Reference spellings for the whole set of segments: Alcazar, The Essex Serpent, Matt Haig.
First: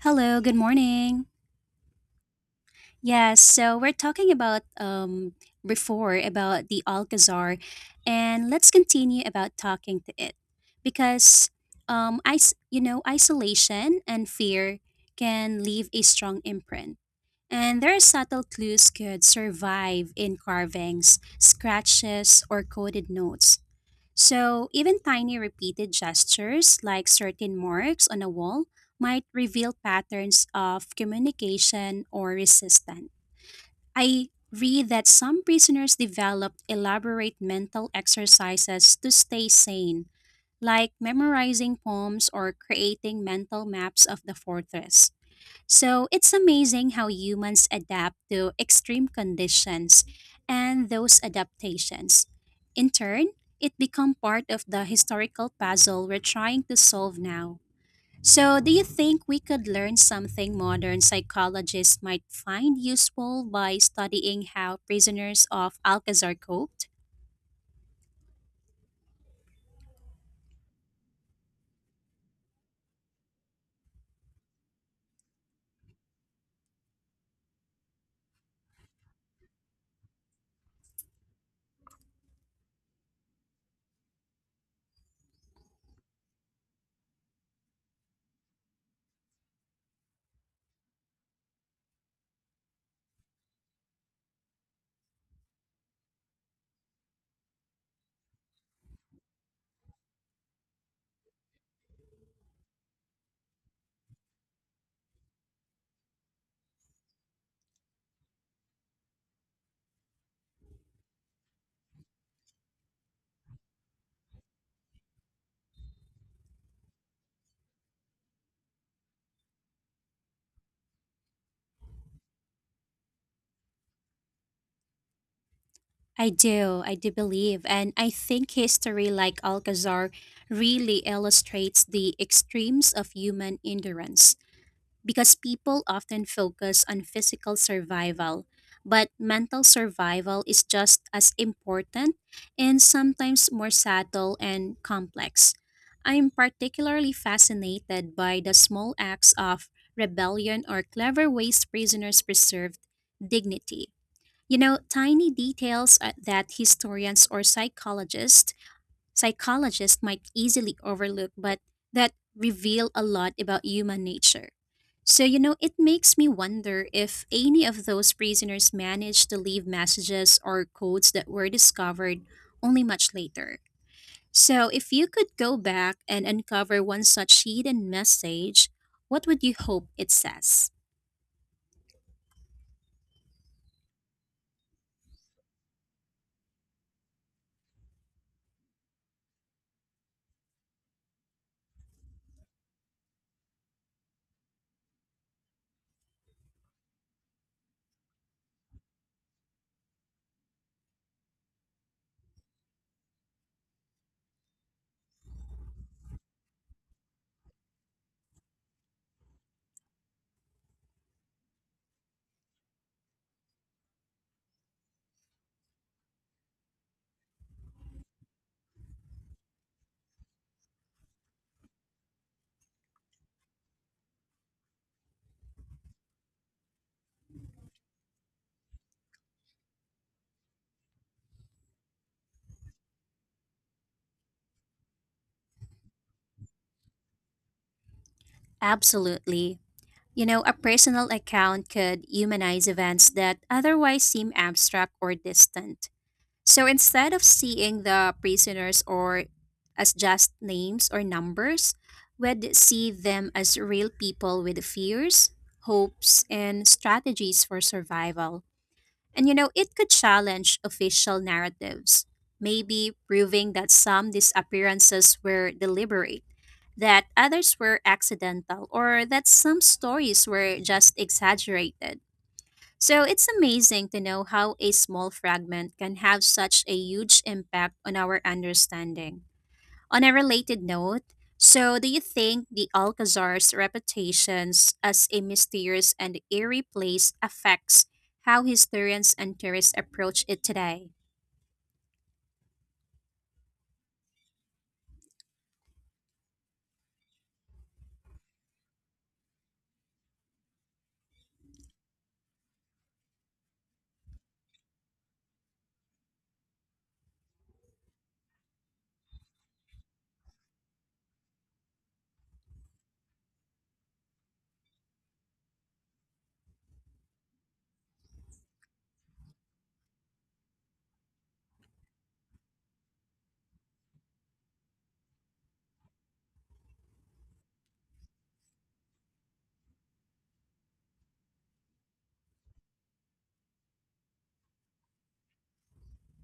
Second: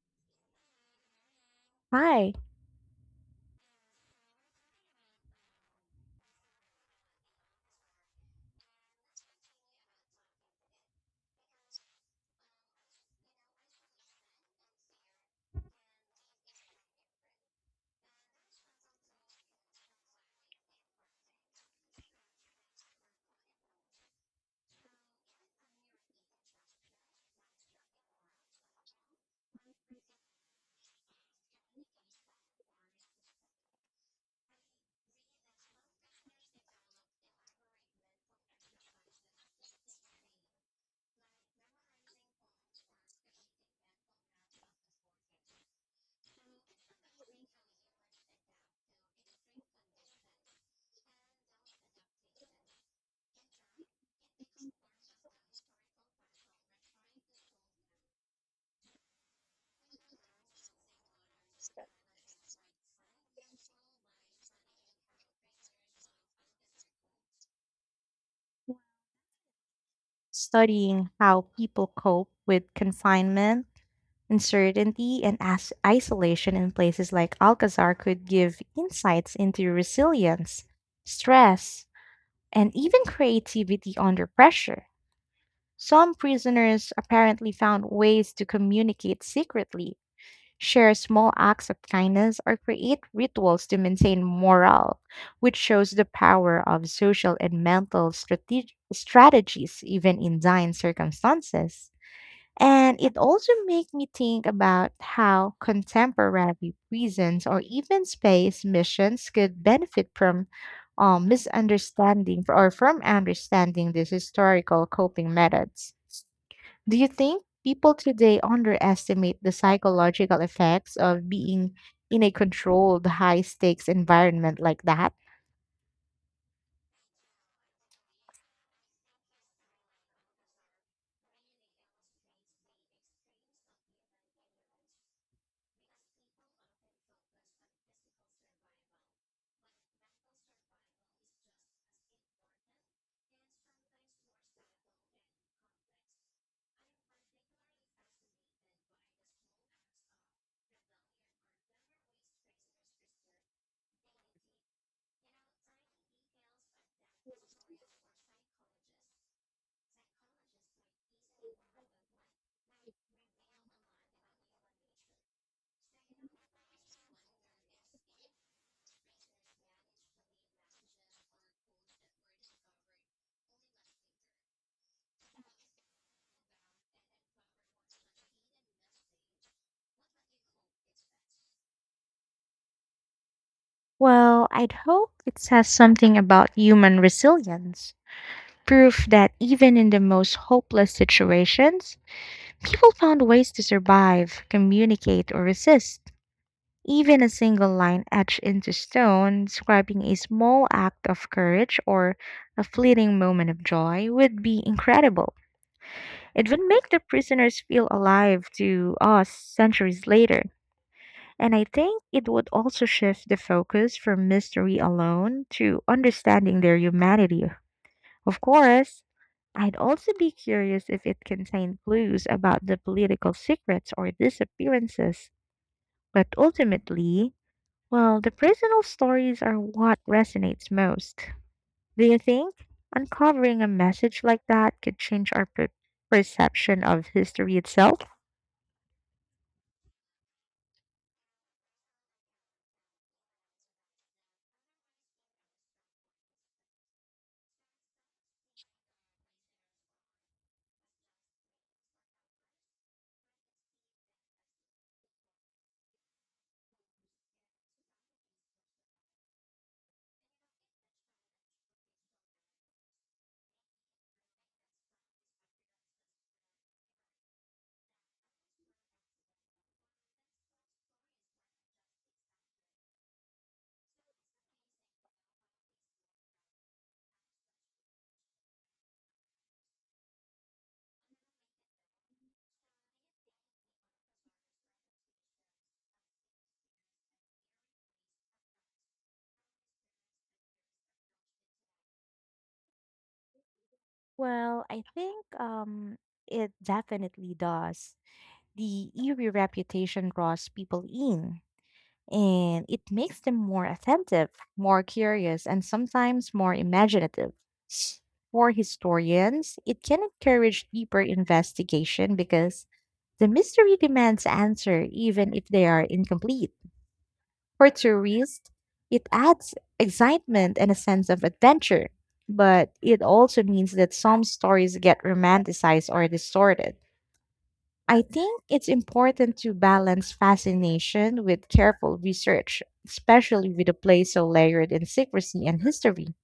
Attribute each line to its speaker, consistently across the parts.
Speaker 1: Hello, good morning.
Speaker 2: Hi,
Speaker 1: Yes, so we're talking about before about the Alcazar, and let's continue about talking to it because I you know, isolation and fear can leave a strong imprint, and there are subtle clues could survive in carvings, scratches or coded notes. So, even tiny repeated gestures like certain marks on a wall might reveal patterns of communication or resistance. I read that some prisoners developed elaborate mental exercises to stay sane, like memorizing poems or creating mental maps of the fortress. So it's amazing how humans adapt to extreme conditions and those adaptations. In turn, it become part of the historical puzzle we're trying to solve now. So do you think we could learn something modern psychologists might find useful by studying how prisoners of Alcazar coped?
Speaker 2: studying how people cope with confinement, uncertainty, and isolation in places like Alcazar could give insights into resilience, stress, and even creativity under pressure. Some prisoners apparently found ways to communicate secretly share small acts of kindness, or create rituals to maintain morale, which shows the power of social and mental strategies, even in dying circumstances. And it also made me think about how contemporary prisons or even space missions could benefit from misunderstanding or from understanding these historical coping methods. Do you think people today underestimate the psychological effects of being in a controlled, high stakes environment like that?
Speaker 1: I do believe, and I think history like Alcazar really illustrates the extremes of human endurance. Because people often focus on physical survival, but mental survival is just as important and sometimes more subtle and complex. I'm particularly fascinated by the small acts of rebellion or clever ways prisoners preserved dignity. You know, tiny details that historians or psychologists might easily overlook, but that reveal a lot about human nature. So, you know, it makes me wonder if any of those prisoners managed to leave messages or codes that were discovered only much later. So, if you could go back and uncover one such hidden message, what would you hope it says?
Speaker 2: Well, I'd hope it says something about human resilience. Proof that even in the most hopeless situations, people found ways to survive, communicate, or resist. Even a single line etched into stone describing a small act of courage or a fleeting moment of joy would be incredible. It would make the prisoners feel alive to us centuries later. And I think it would also shift the focus from mystery alone to understanding their humanity. Of course, I'd also be curious if it contained clues about the political secrets or disappearances. But ultimately, well, the personal stories are what resonates most. Do you think uncovering a message like that could change our perception of history itself?
Speaker 1: Absolutely. You know, a personal account could humanize events that otherwise seem abstract or distant. So instead of seeing the prisoners or as just names or numbers, we'd see them as real people with fears, hopes, and strategies for survival. And you know, it could challenge official narratives, maybe proving that some disappearances were deliberate, that others were accidental, or that some stories were just exaggerated. So it's amazing to know how a small fragment can have such a huge impact on our understanding. On a related note, so do you think the Alcazar's reputations as a mysterious and eerie place affects how historians and tourists approach it today?
Speaker 2: Well, I think it definitely does. The eerie reputation draws people in, and it makes them more attentive, more curious, and sometimes more imaginative. For historians, it can encourage deeper investigation because the mystery demands answer, even if they are incomplete. For tourists, it adds excitement and a sense of adventure, but it also means that some stories get romanticized or distorted. I think it's important to balance fascination with careful research, especially with a place so layered in secrecy and history.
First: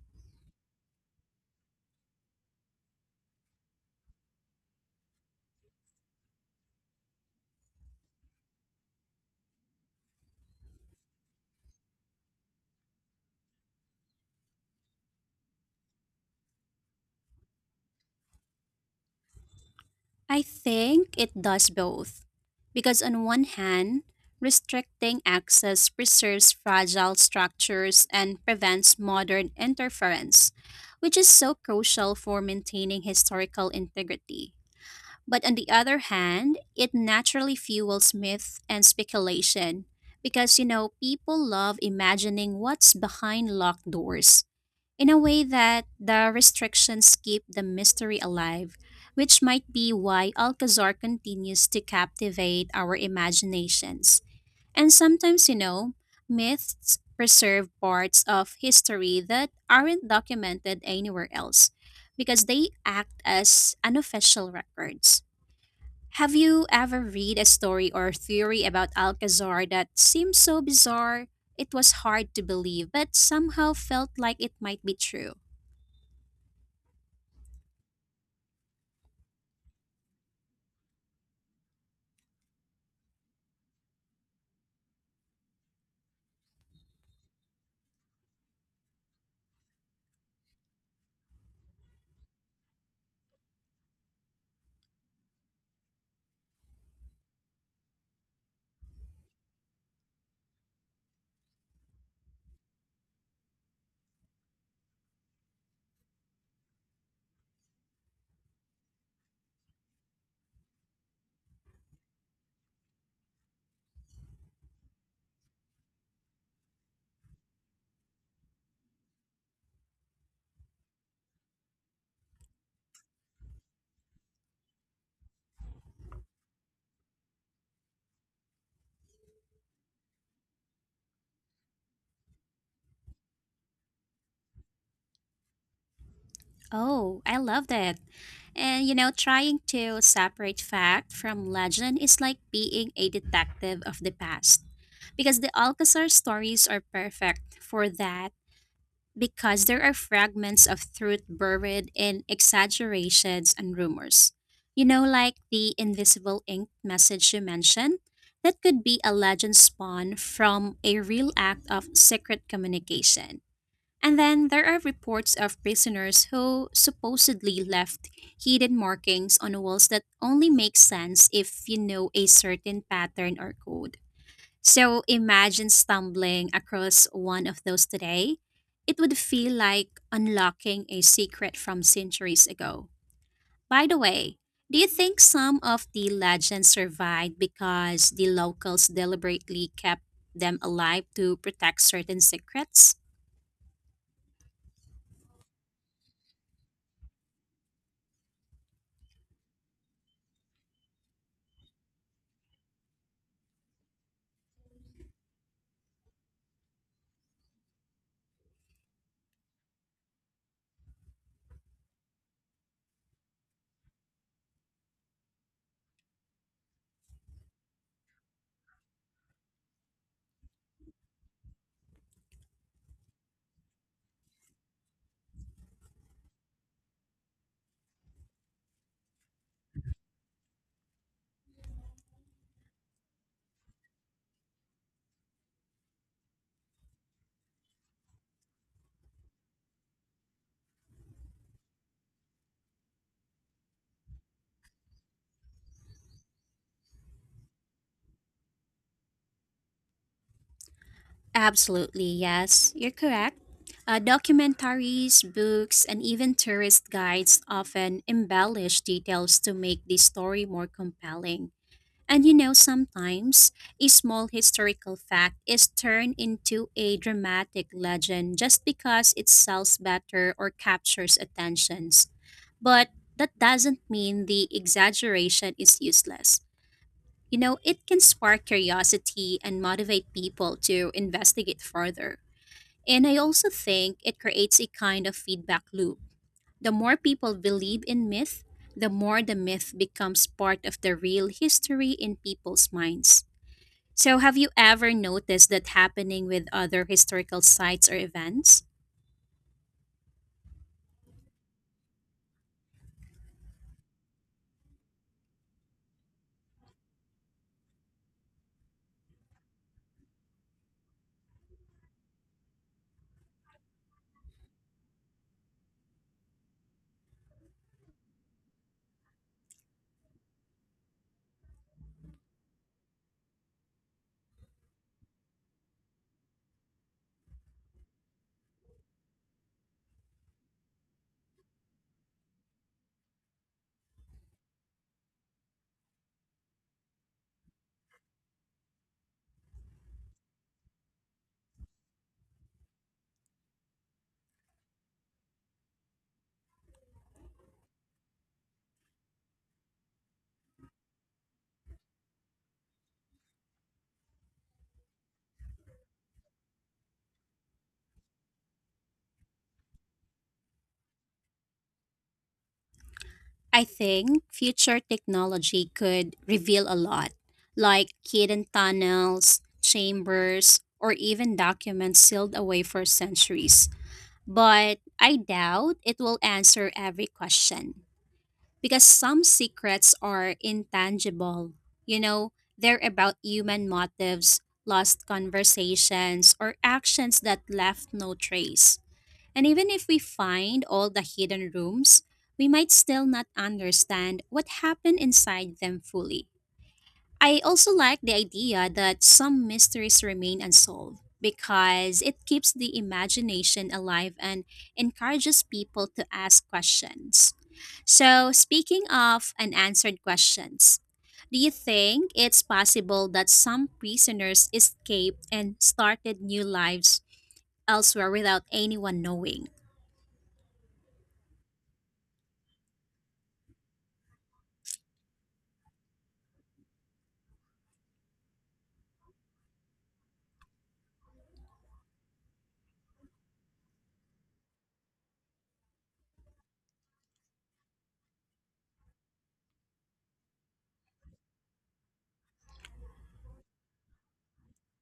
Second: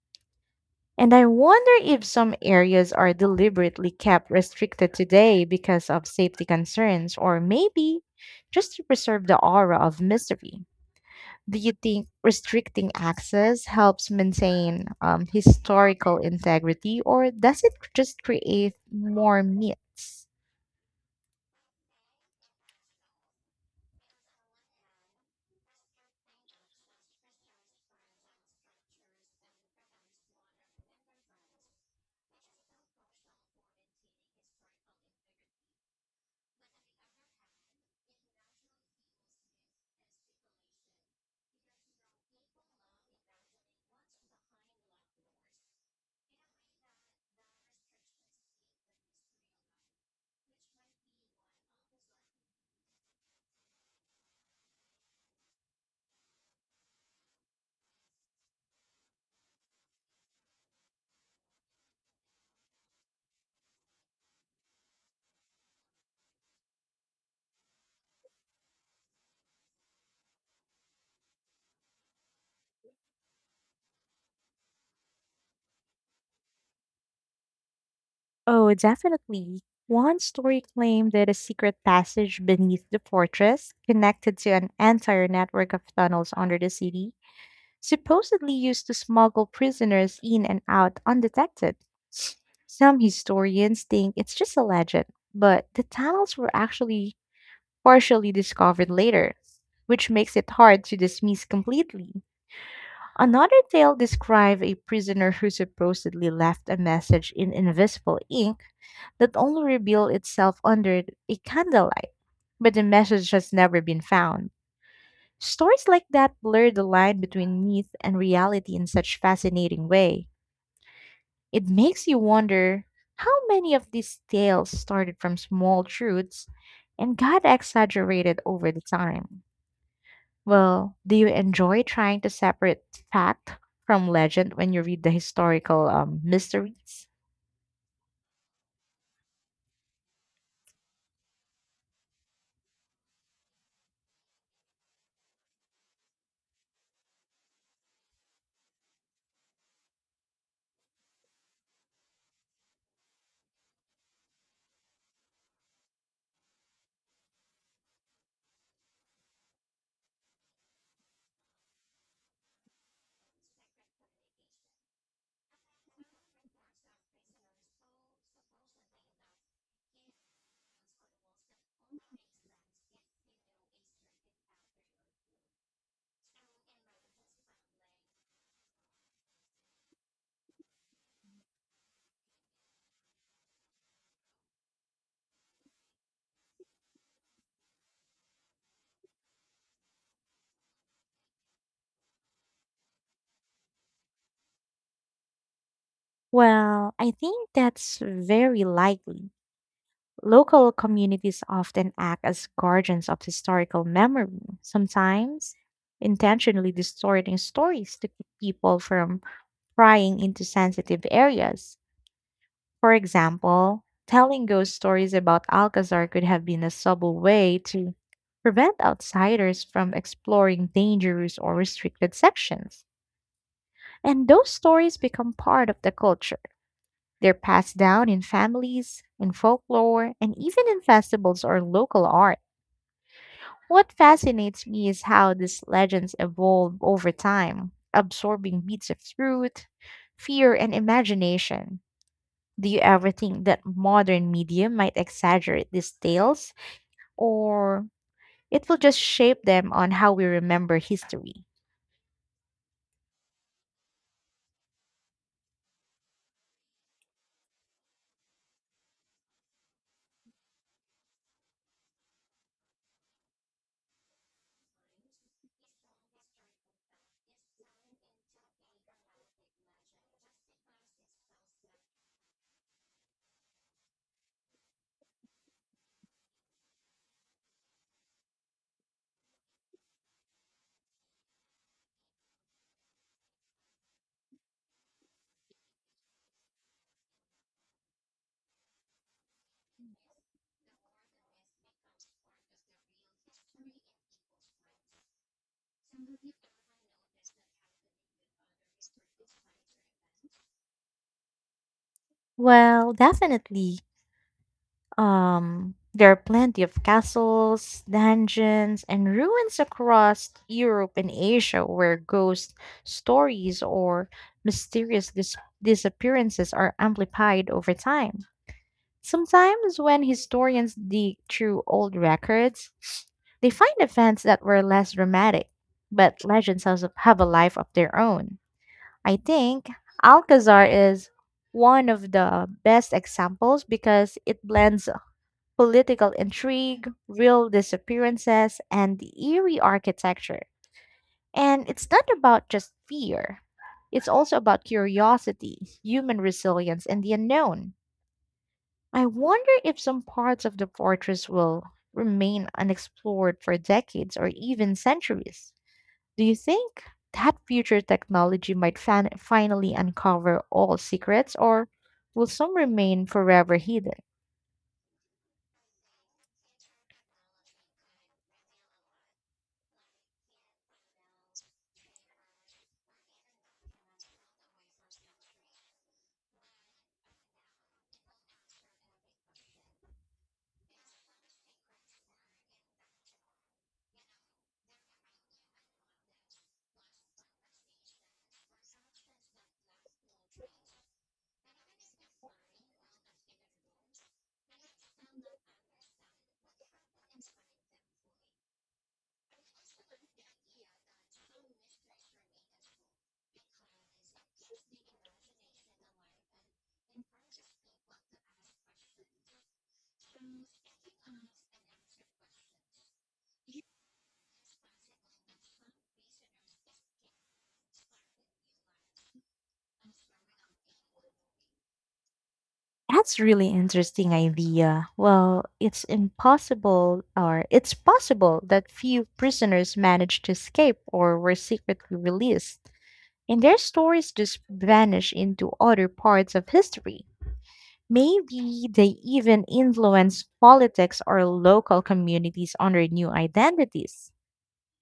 Speaker 2: And I wonder if some areas are deliberately kept restricted today because of safety concerns or maybe just to preserve the aura of mystery. Do you think restricting access helps maintain historical integrity, or does it just create more myths?
Speaker 1: I think it does both. Because on one hand, restricting access preserves fragile structures and prevents modern interference, which is so crucial for maintaining historical integrity. But on the other hand, it naturally fuels myth and speculation because, you know, people love imagining what's behind locked doors in a way that the restrictions keep the mystery alive, which might be why Alcazar continues to captivate our imaginations. And sometimes, you know, myths preserve parts of history that aren't documented anywhere else because they act as unofficial records. Have you ever read a story or theory about Alcazar that seemed so bizarre it was hard to believe, but somehow felt like it might be true?
Speaker 2: Oh, definitely. One story claimed that a secret passage beneath the fortress, connected to an entire network of tunnels under the city, supposedly used to smuggle prisoners in and out undetected. Some historians think it's just a legend, but the tunnels were actually partially discovered later, which makes it hard to dismiss completely. Another tale described a prisoner who supposedly left a message in invisible ink that only revealed itself under a candlelight, but the message has never been found. Stories like that blur the line between myth and reality in such fascinating way. It makes you wonder how many of these tales started from small truths and got exaggerated over the time. Well, do you enjoy trying to separate fact from legend when you read the historical mysteries?
Speaker 1: Oh, I love that. And you know, trying to separate fact from legend is like being a detective of the past. Because the Alcazar stories are perfect for that because there are fragments of truth buried in exaggerations and rumors. You know, like the invisible ink message you mentioned, that could be a legend spawn from a real act of secret communication. And then there are reports of prisoners who supposedly left hidden markings on walls that only make sense if you know a certain pattern or code. So imagine stumbling across one of those today. It would feel like unlocking a secret from centuries ago. By the way, do you think some of the legends survived because the locals deliberately kept them alive to protect certain secrets?
Speaker 2: Well, I think that's very likely. Local communities often act as guardians of historical memory, sometimes intentionally distorting stories to keep people from prying into sensitive areas. For example, telling ghost stories about Alcazar could have been a subtle way to prevent outsiders from exploring dangerous or restricted sections. And those stories become part of the culture. They're passed down in families, in folklore, and even in festivals or local art. What fascinates me is how these legends evolve over time, absorbing bits of truth, fear, and imagination. Do you ever think that modern media might exaggerate these tales, or it will just shape them on how we remember history?
Speaker 1: Absolutely, yes. You're correct. Documentaries, books, and even tourist guides often embellish details to make the story more compelling. And you know, sometimes a small historical fact is turned into a dramatic legend just because it sells better or captures attentions. But that doesn't mean the exaggeration is useless. You know, it can spark curiosity and motivate people to investigate further. And I also think it creates a kind of feedback loop. The more people believe in myth, the more the myth becomes part of the real history in people's minds. So, have you ever noticed that happening with other historical sites or events?
Speaker 2: Well, definitely. There are plenty of castles, dungeons, and ruins across Europe and Asia where ghost stories or mysterious disappearances are amplified over time. Sometimes, when historians dig through old records, they find events that were less dramatic, but legends also have a life of their own. I think Alcazar is one of the best examples because it blends political intrigue, real disappearances, and eerie architecture. And it's not about just fear, it's also about curiosity, human resilience, and the unknown. I wonder if some parts of the fortress will remain unexplored for decades or even centuries. Do you think that future technology might finally uncover all secrets, or will some remain forever
Speaker 1: I
Speaker 2: hidden?
Speaker 1: think future technology could reveal a lot, like hidden tunnels, chambers, or even documents sealed away for centuries. But I doubt it will answer every question because some secrets are intangible. You know, they're about human motives, lost conversations, or actions that left no trace. And even if we find all the hidden rooms, we might still not understand what happened inside them fully. I also like the idea that some mysteries remain unsolved because it keeps the imagination alive and encourages people to ask questions. So, speaking of unanswered questions, do you think it's possible that some prisoners escaped and started new lives elsewhere without anyone knowing?
Speaker 2: That's really interesting idea. Well, it's impossible or it's possible that few prisoners managed to escape or were secretly released, and their stories just vanish into other parts of history. Maybe they even influence politics or local communities under new identities.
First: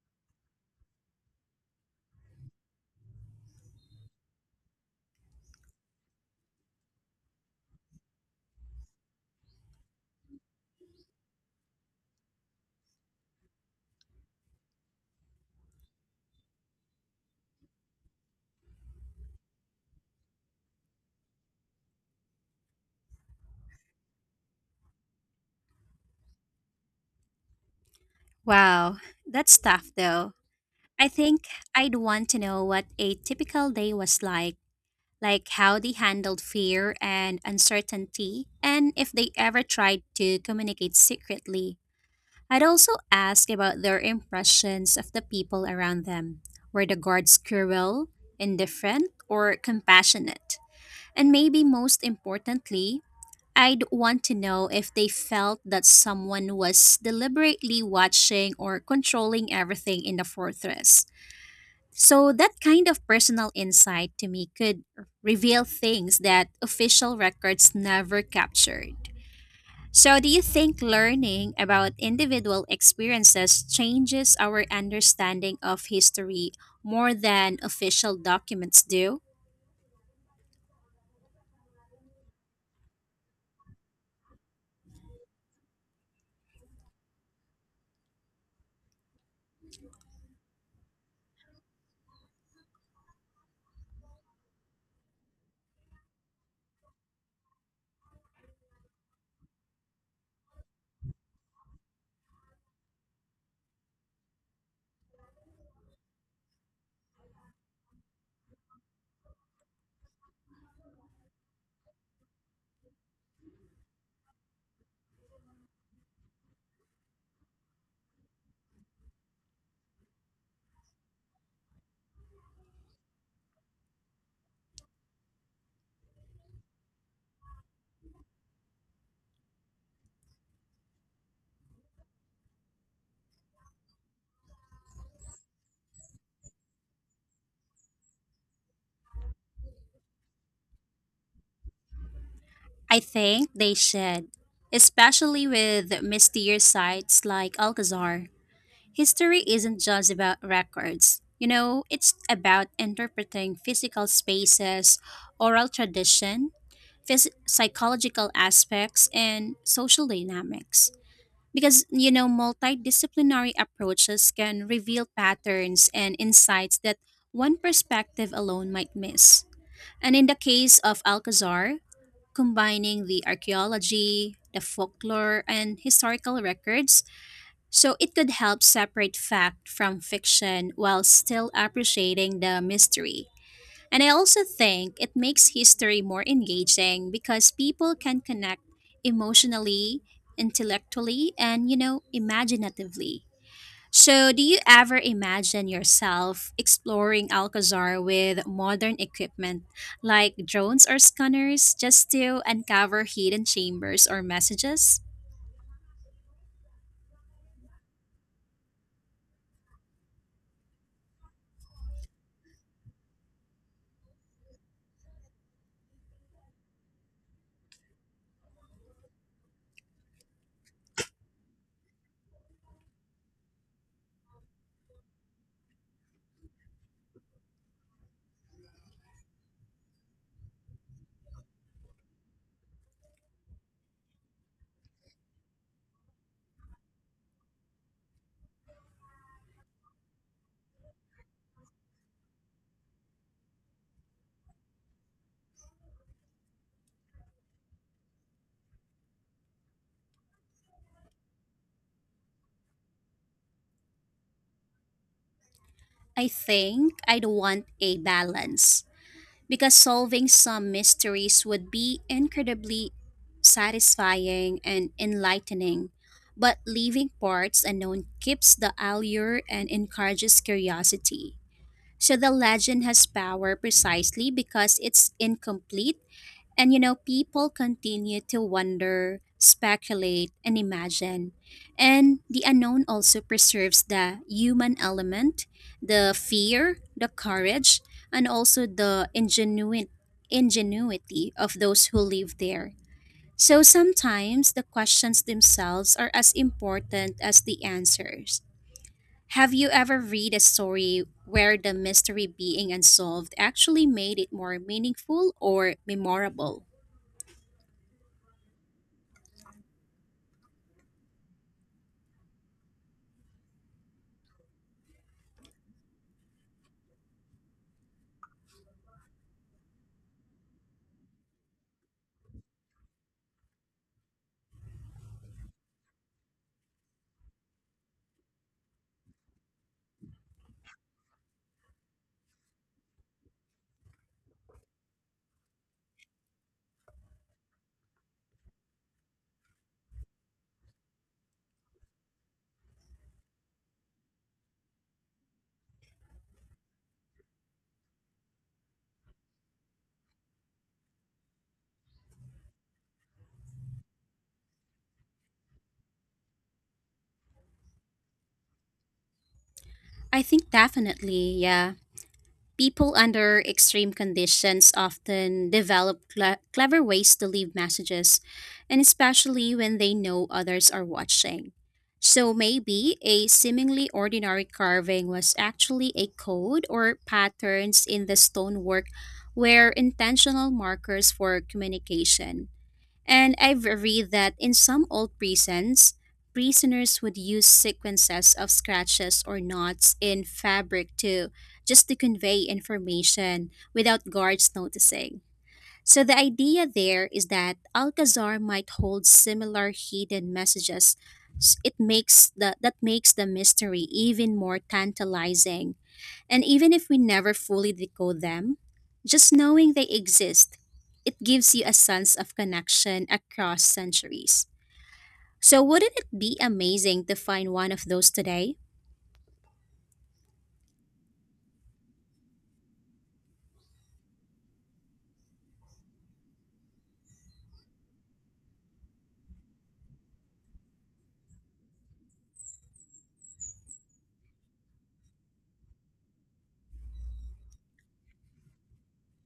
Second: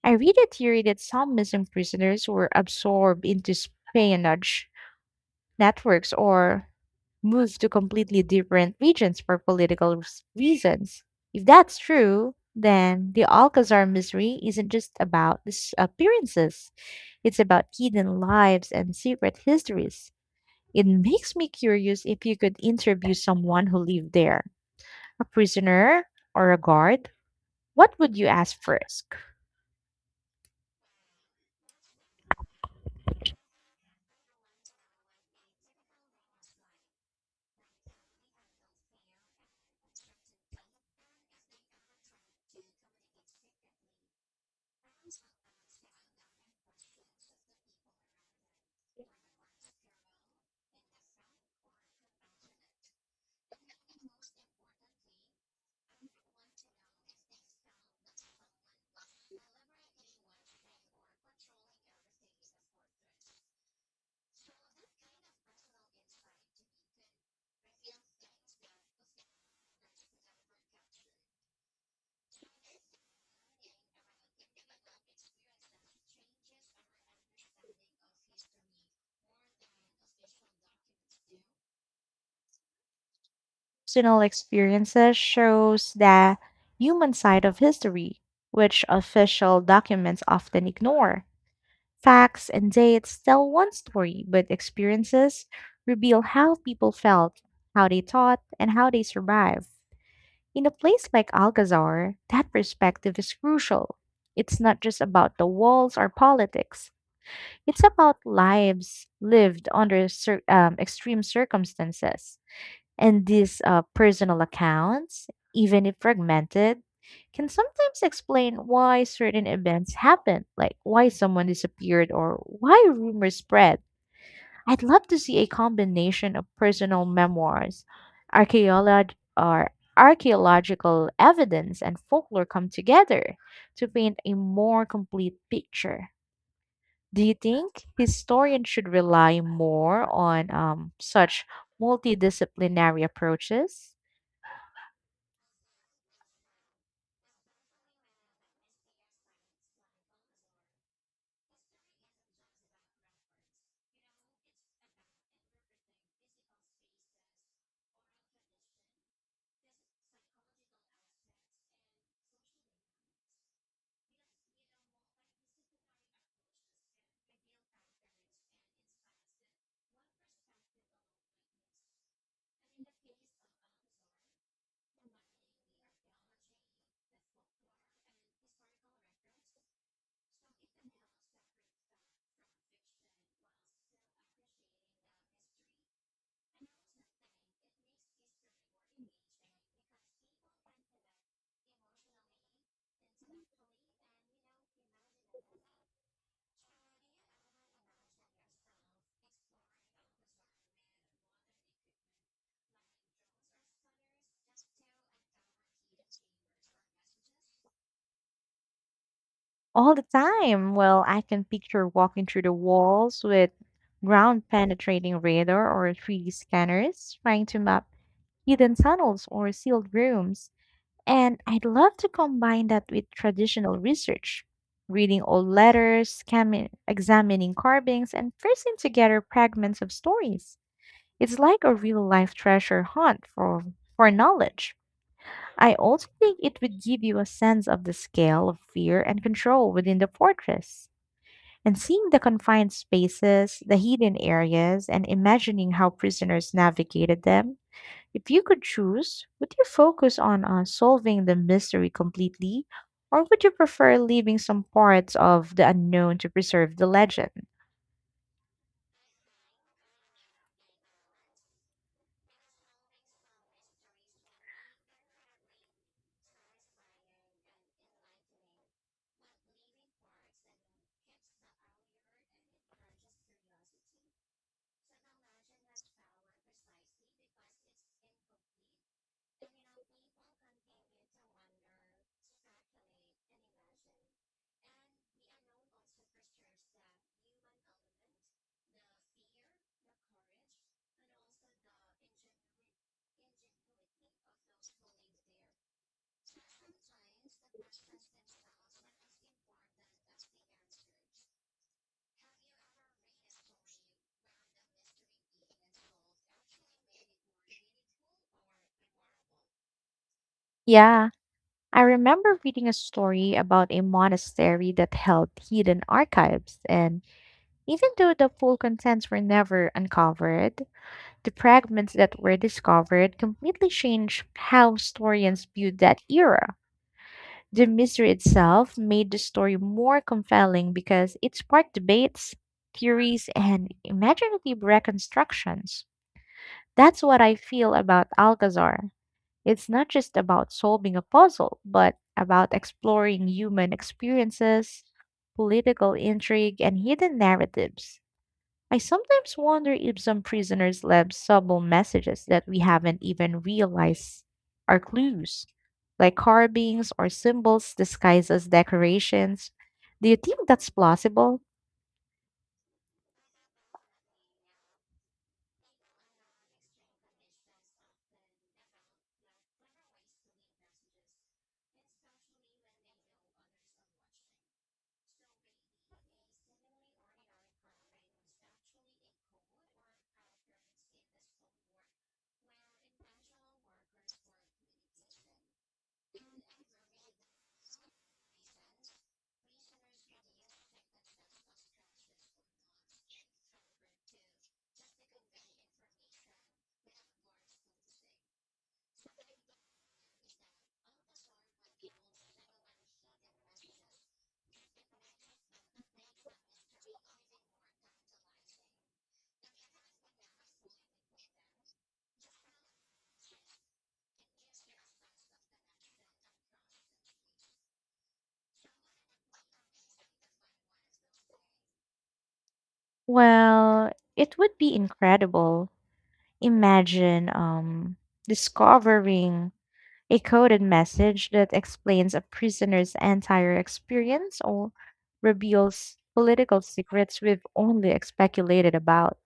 Speaker 2: I read a theory that some missing prisoners were absorbed into espionage networks or moved to completely different regions for political reasons. If that's true, then the Alcazar mystery isn't just about appearances, it's about hidden lives and secret histories. It makes me curious if you could interview someone who lived there a prisoner, or a guard, what would you ask
Speaker 1: Wow,
Speaker 2: first?
Speaker 1: that's tough though. I think I'd want to know what a typical day was like how they handled fear and uncertainty, and if they ever tried to communicate secretly. I'd also ask about their impressions of the people around them. Were the guards cruel, indifferent, or compassionate? And maybe most importantly, I'd want to know if they felt that someone was deliberately watching or controlling everything in the fortress. So, that kind of personal insight to me could reveal things that official records never captured. So, do you think learning about individual experiences changes our understanding of history more than official documents do?
Speaker 2: Personal experiences shows the human side of history, which official documents often ignore. Facts and dates tell one story, but experiences reveal how people felt, how they thought, and how they survived. In a place like Alcazar, that perspective is crucial. It's not just about the walls or politics. It's about lives lived under extreme circumstances. And these personal accounts, even if fragmented, can sometimes explain why certain events happened, like why someone disappeared or why rumors spread. I'd love to see a combination of personal memoirs, archaeolog- or archaeological evidence, and folklore come together to paint a more complete picture. Do you think historians should rely more on such
Speaker 1: I
Speaker 2: multidisciplinary
Speaker 1: think they
Speaker 2: approaches?
Speaker 1: should, especially with mysterious sites like Alcazar. History isn't just about records. You know, it's about interpreting physical spaces, oral tradition, psychological aspects, and social dynamics. Because, you know, multidisciplinary approaches can reveal patterns and insights that one perspective alone might miss. And in the case of Alcazar, combining the archaeology, the folklore, and historical records, so it could help separate fact from fiction while still appreciating the mystery. And I also think it makes history more engaging because people can connect emotionally, intellectually, and you know, imaginatively. So, do you ever imagine yourself exploring Alcazar with modern equipment like drones or scanners just to uncover hidden chambers or messages?
Speaker 2: All the time. Well, I can picture walking through the walls with ground penetrating radar or 3D scanners trying to map hidden tunnels or sealed rooms. And I'd love to combine that with traditional research, reading old letters, scamming, examining carvings, and piecing together fragments of stories. It's like a real life treasure hunt for knowledge. I also think it would give you a sense of the scale of fear and control within the fortress. And seeing the confined spaces, the hidden areas, and imagining how prisoners navigated them, if you could choose, would you focus on solving the mystery completely, or would you prefer leaving some parts of the unknown
Speaker 1: I
Speaker 2: to preserve the
Speaker 1: think I'd
Speaker 2: legend?
Speaker 1: want a balance because solving some mysteries would be incredibly satisfying and enlightening, but leaving parts unknown keeps the allure and encourages curiosity. So the legend has power precisely because it's incomplete. And you know, people continue to wonder, speculate, and imagine. And the unknown also preserves the human element, the fear, the courage, and also the ingenuity of those who live there. So sometimes the questions themselves are as important as the answers. Have you ever read a story where the mystery being unsolved actually made it more meaningful or memorable?
Speaker 2: Yeah, I remember reading a story about a monastery that held hidden archives, and even though the full contents were never uncovered, the fragments that were discovered completely changed how historians viewed that era. The mystery itself made the story more compelling because it sparked debates, theories, and imaginative reconstructions. That's what I feel about Alcazar. It's not just about solving a puzzle, but about exploring human experiences, political intrigue, and hidden narratives. I sometimes wonder if some prisoners left subtle messages that we haven't even realized are clues, like carvings or symbols disguised as decorations. Do you
Speaker 1: I
Speaker 2: think
Speaker 1: think
Speaker 2: that's
Speaker 1: definitely,
Speaker 2: plausible?
Speaker 1: yeah. People under extreme conditions often develop clever ways to leave messages, and especially when they know others are watching. So maybe a seemingly ordinary carving was actually a code or patterns in the stonework were intentional markers for communication. And I've read that in some old prisons, prisoners would use sequences of scratches or knots in fabric to just to convey information without guards noticing. So the idea there is that Alcazar might hold similar hidden messages. S- It makes the That makes the mystery even more tantalizing, and even if we never fully decode them, just knowing they exist, it gives you a sense of connection across centuries. So, wouldn't it be amazing to find one of those today?
Speaker 2: Well, it would be incredible. Imagine discovering a coded message that explains a prisoner's entire experience or reveals political secrets we've only speculated about.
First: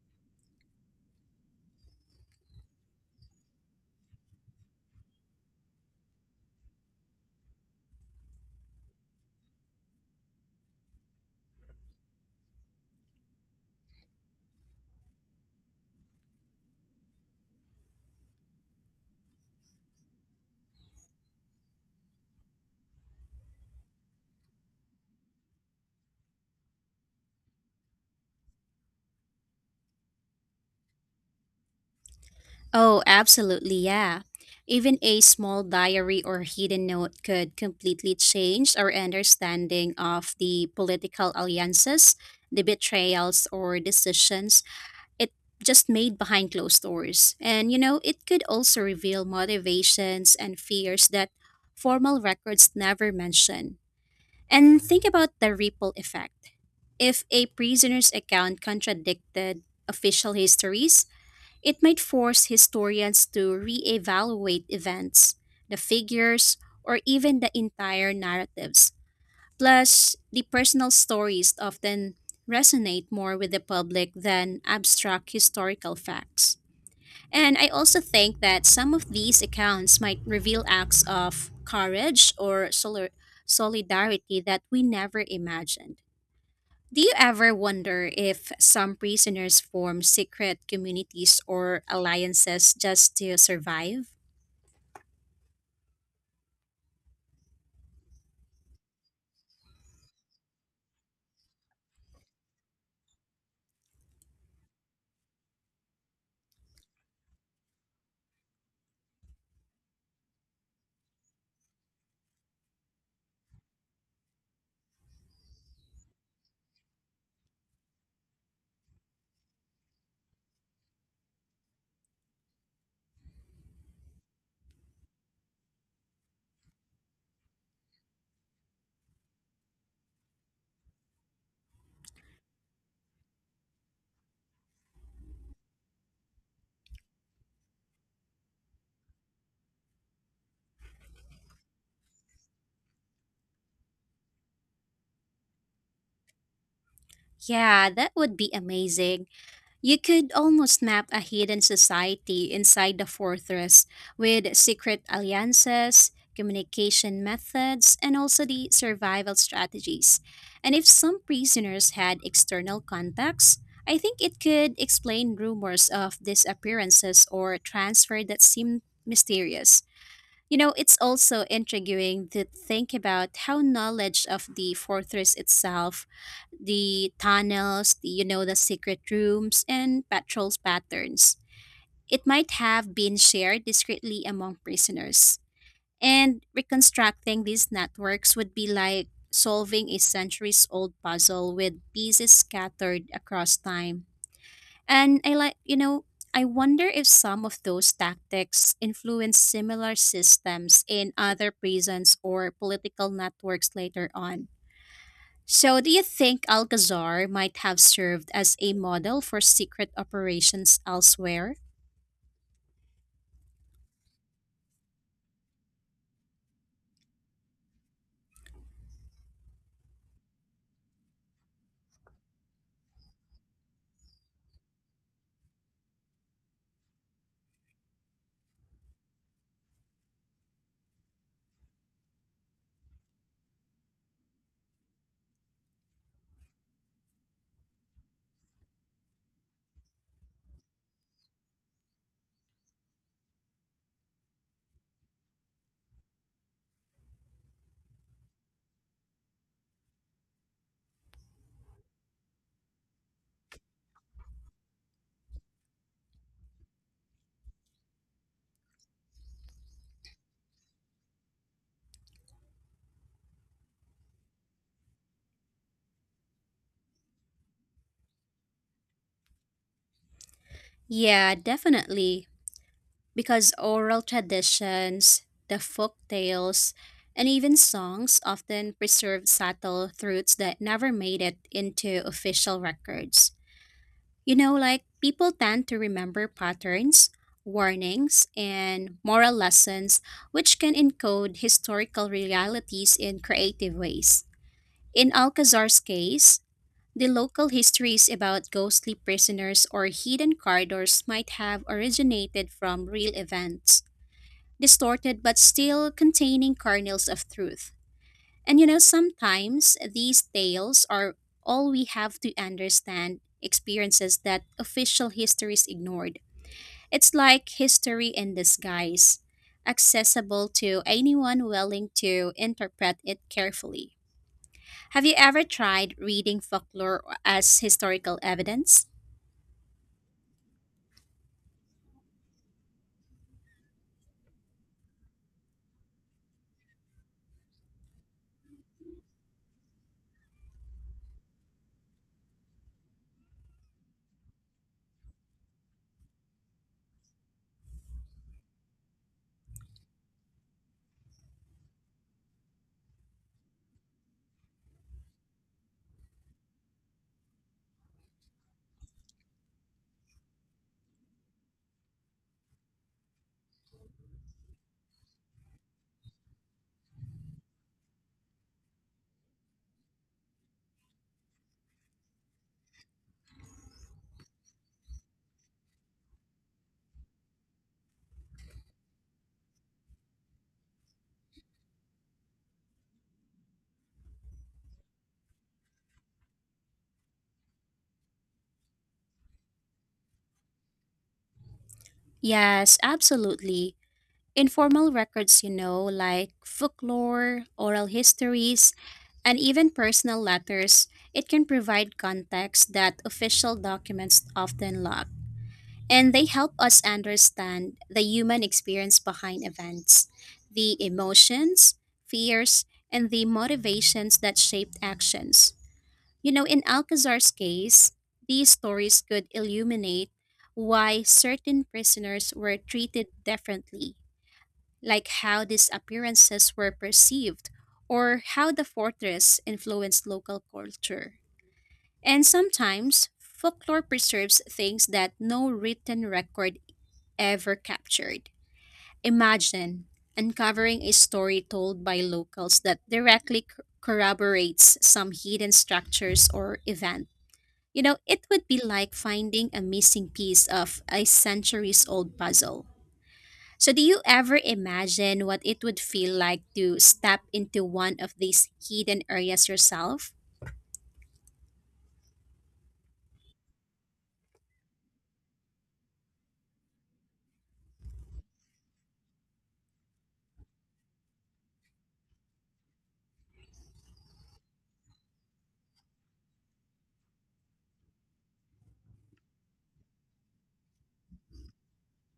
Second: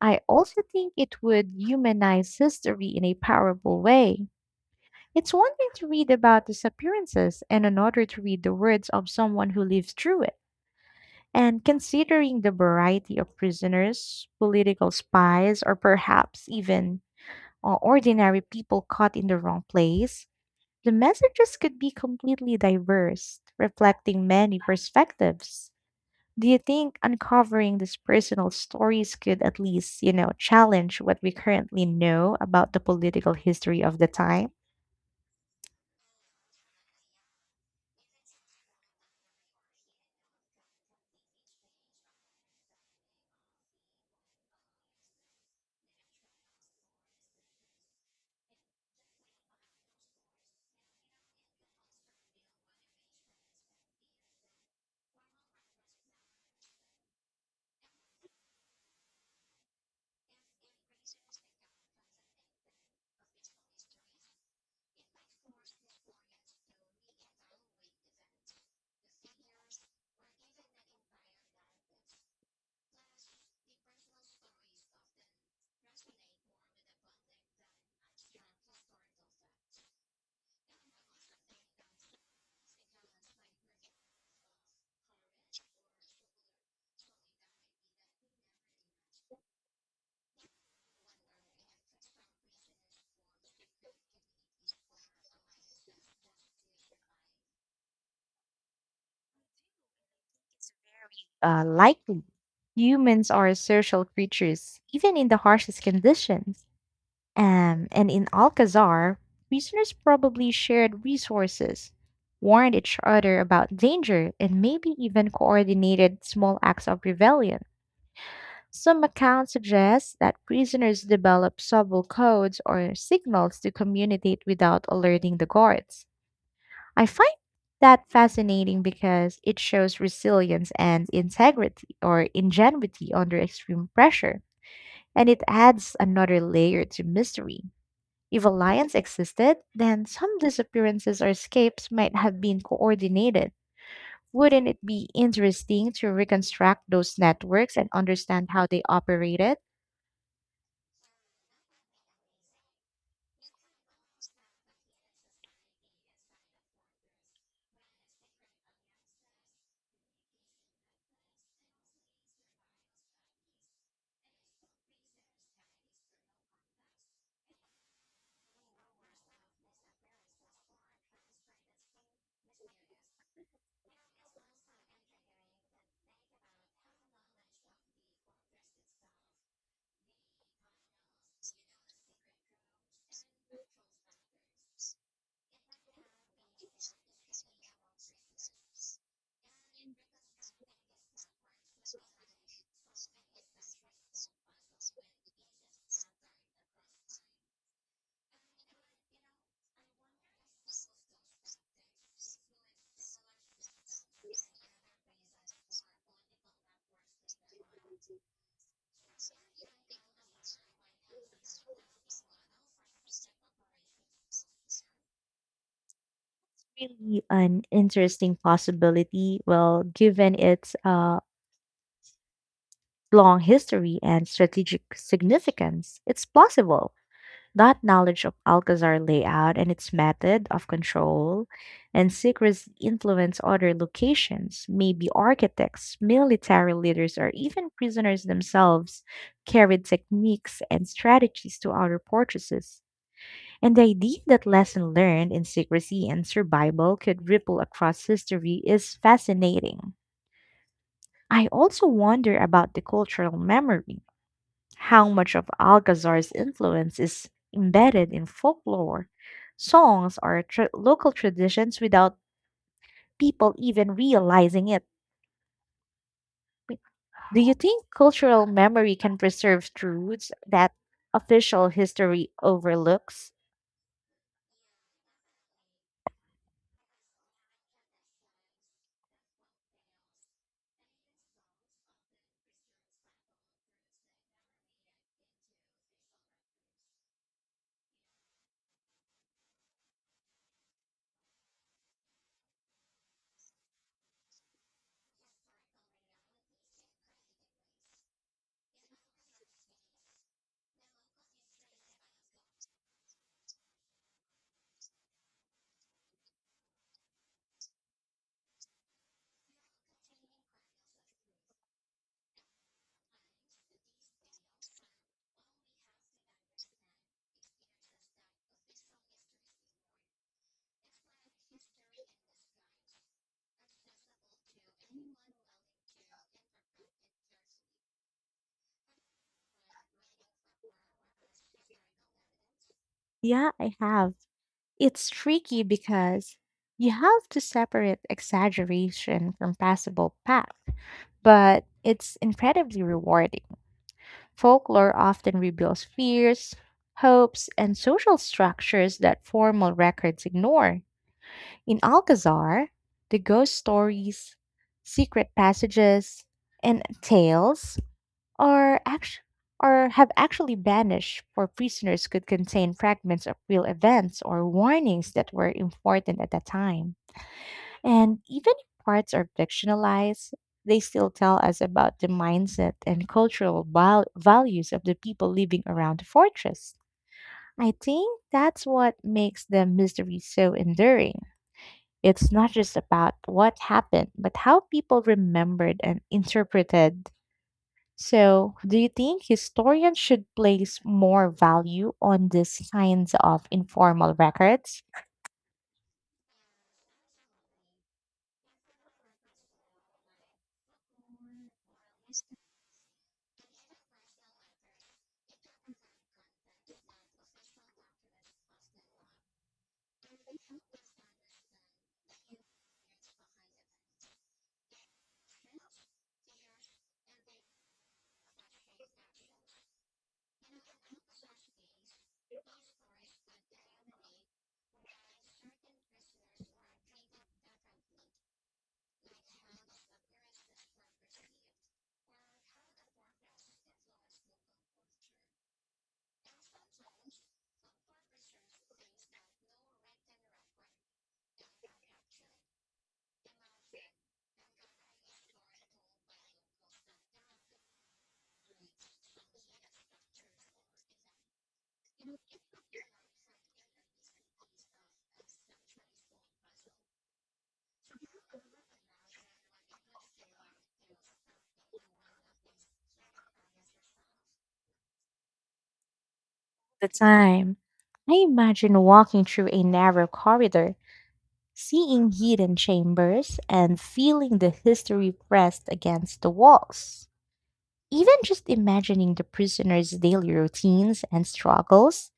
Speaker 2: I also think it would humanize history in a powerful way. It's one thing to read about disappearances and another to read the words of someone who lived through it. And considering the variety of prisoners, political spies, or perhaps even ordinary people caught in the wrong place, the messages could be completely diverse, reflecting many perspectives. Do you think uncovering these personal stories could at least, you know, challenge what we currently know about the
Speaker 1: Oh,
Speaker 2: political
Speaker 1: absolutely,
Speaker 2: history of the
Speaker 1: yeah.
Speaker 2: time?
Speaker 1: Even a small diary or hidden note could completely change our understanding of the political alliances, the betrayals, or decisions it just made behind closed doors. And you know, it could also reveal motivations and fears that formal records never mention. And think about the ripple effect. If a prisoner's account contradicted official histories, it might force historians to reevaluate events, the figures, or even the entire narratives. Plus, the personal stories often resonate more with the public than abstract historical facts. And I also think that some of these accounts might reveal acts of courage or solidarity that we never imagined. Do you ever wonder if some prisoners form secret communities or alliances just to survive?
Speaker 2: Likely. Humans are social creatures, even in the harshest conditions. And in Alcazar, prisoners probably shared resources, warned each other about danger, and maybe even coordinated small acts of rebellion. Some accounts suggest that prisoners develop subtle codes or signals to communicate without alerting the guards. I find that fascinating because it shows resilience and integrity or ingenuity under extreme pressure, and it adds another layer to mystery. If alliance existed, then some disappearances or escapes might have been coordinated. Wouldn't it be interesting to reconstruct those networks and
Speaker 1: Yeah, that would
Speaker 2: understand
Speaker 1: be
Speaker 2: how they
Speaker 1: amazing.
Speaker 2: operated?
Speaker 1: You could almost map a hidden society inside the fortress with secret alliances, communication methods, and also the survival strategies. And if some prisoners had external contacts, I think it could explain rumors of disappearances or transfer that seem mysterious. You know, it's also intriguing to think about how knowledge of the fortress itself, the tunnels, the, you know, the secret rooms, and patrols patterns, it might have been shared discreetly among prisoners. And reconstructing these networks would be like solving a centuries old puzzle with pieces scattered across time. And I like, you know, I wonder if some of those tactics influence similar systems in other prisons or political networks later on. So, do you think Alcazar might have served as a model for secret operations elsewhere?
Speaker 2: Really an interesting possibility, well, given its long history and strategic significance. It's possible that knowledge of Alcazar layout and its method of control and secrecy influence other locations. Maybe architects, military leaders, or even prisoners themselves carried techniques and strategies to outer fortresses. And the idea that lesson learned in secrecy and survival could ripple across history is fascinating. I also wonder about the cultural memory. How much of Alcazar's influence is embedded in folklore, songs, or local traditions without people even realizing it? Do you think cultural memory can preserve truths that
Speaker 1: Yeah,
Speaker 2: official
Speaker 1: definitely.
Speaker 2: history overlooks?
Speaker 1: Because oral traditions, the folk tales, and even songs often preserve subtle truths that never made it into official records. You know, like people tend to remember patterns, warnings, and moral lessons, which can encode historical realities in creative ways. In Alcazar's case, the local histories about ghostly prisoners or hidden corridors might have originated from real events, distorted but still containing kernels of truth. And you know, sometimes these tales are all we have to understand experiences that official histories ignored. It's like history in disguise, accessible to anyone willing to interpret it carefully. Have you ever tried reading folklore as historical evidence?
Speaker 2: Yeah, I have. It's tricky because you have to separate exaggeration from passable fact, but it's incredibly rewarding. Folklore often reveals fears, hopes, and social structures that formal records ignore. In Alcazar, the ghost stories, secret passages, and tales are act- or have actually banished for prisoners could contain fragments of real events or warnings that were important at the time. And even if parts are fictionalized, they still tell us about the mindset and cultural values of the people living around the fortress. I think that's what makes the mystery so enduring. It's not just about what happened, but how people remembered and interpreted so, do you think historians should place more value on these
Speaker 1: Yes,
Speaker 2: kinds of
Speaker 1: absolutely.
Speaker 2: informal records?
Speaker 1: Informal records, you know, like folklore, oral histories, and even personal letters, it can provide context that official documents often lack. And they help us understand the human experience behind events, the emotions, fears, and the motivations that shaped actions. You know, in Alcazar's case, these stories could illuminate why certain prisoners were treated differently, like how these appearances were perceived or how the fortress influenced local culture. And sometimes, folklore preserves things that no written record ever captured. Imagine uncovering a story told by locals that directly corroborates some hidden structures or event. You know, it would be like finding a missing piece of a centuries old puzzle. So, do you ever imagine what it would feel like to step into one of these hidden areas yourself?
Speaker 2: The time. I imagine walking through a narrow corridor, seeing hidden chambers, and feeling the history pressed against the walls. Even just imagining the prisoners' daily routines and struggles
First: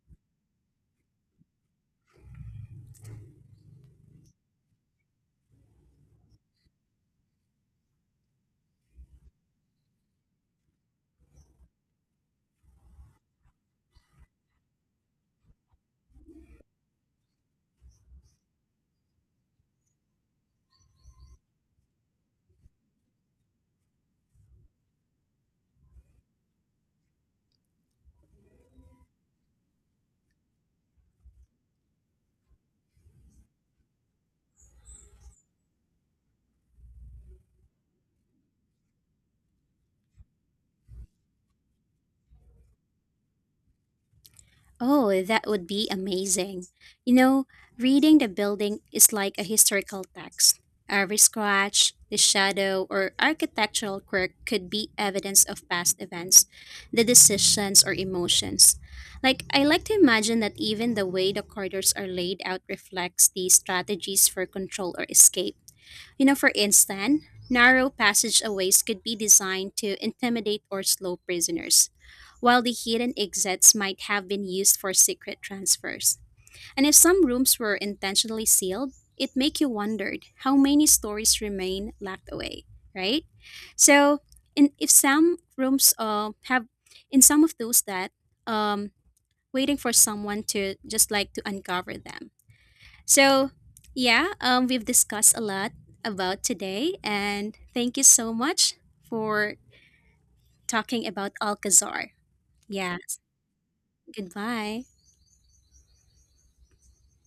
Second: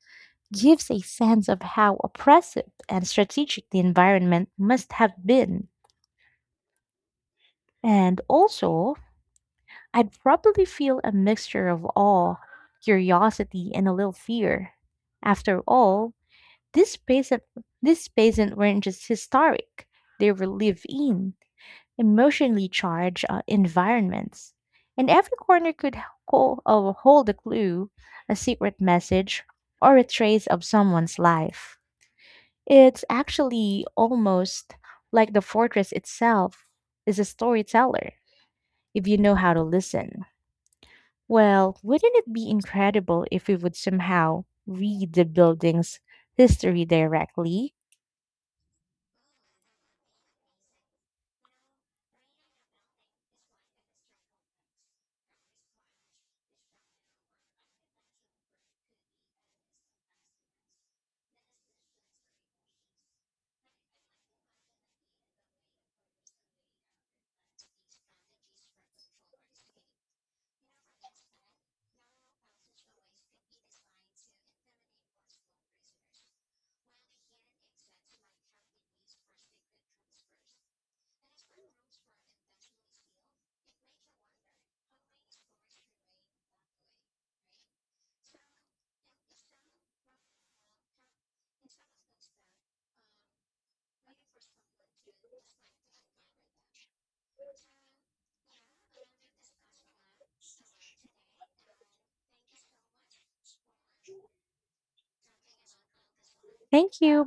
Speaker 2: gives a sense of how oppressive and strategic the environment must have been. And also, I'd probably feel a mixture of awe, curiosity, and a little fear. After all, this space this basins weren't just historic; they were lived in, emotionally charged environments, and every corner could hold a clue, a secret message, or a trace of someone's life. It's actually almost like the fortress itself is a storyteller if you know how to listen. Well, wouldn't it be incredible if we would somehow read
Speaker 1: Oh,
Speaker 2: the
Speaker 1: that would be
Speaker 2: building's
Speaker 1: amazing.
Speaker 2: history
Speaker 1: You know,
Speaker 2: directly?
Speaker 1: reading the building is like a historical text. Every scratch, the shadow, or architectural quirk could be evidence of past events, the decisions, or emotions. Like, I like to imagine that even the way the corridors are laid out reflects the strategies for control or escape. You know, for instance, narrow passageways could be designed to intimidate or slow prisoners, while the hidden exits might have been used for secret transfers. And if some rooms were intentionally sealed, it make you wondered how many stories remain locked away, right? So, in if some rooms have, in some of those that um, waiting for someone to just like to uncover them. So, yeah, we've discussed a lot about today, and thank you so much for talking about Alcazar. Yeah, goodbye.
Speaker 2: Thank you.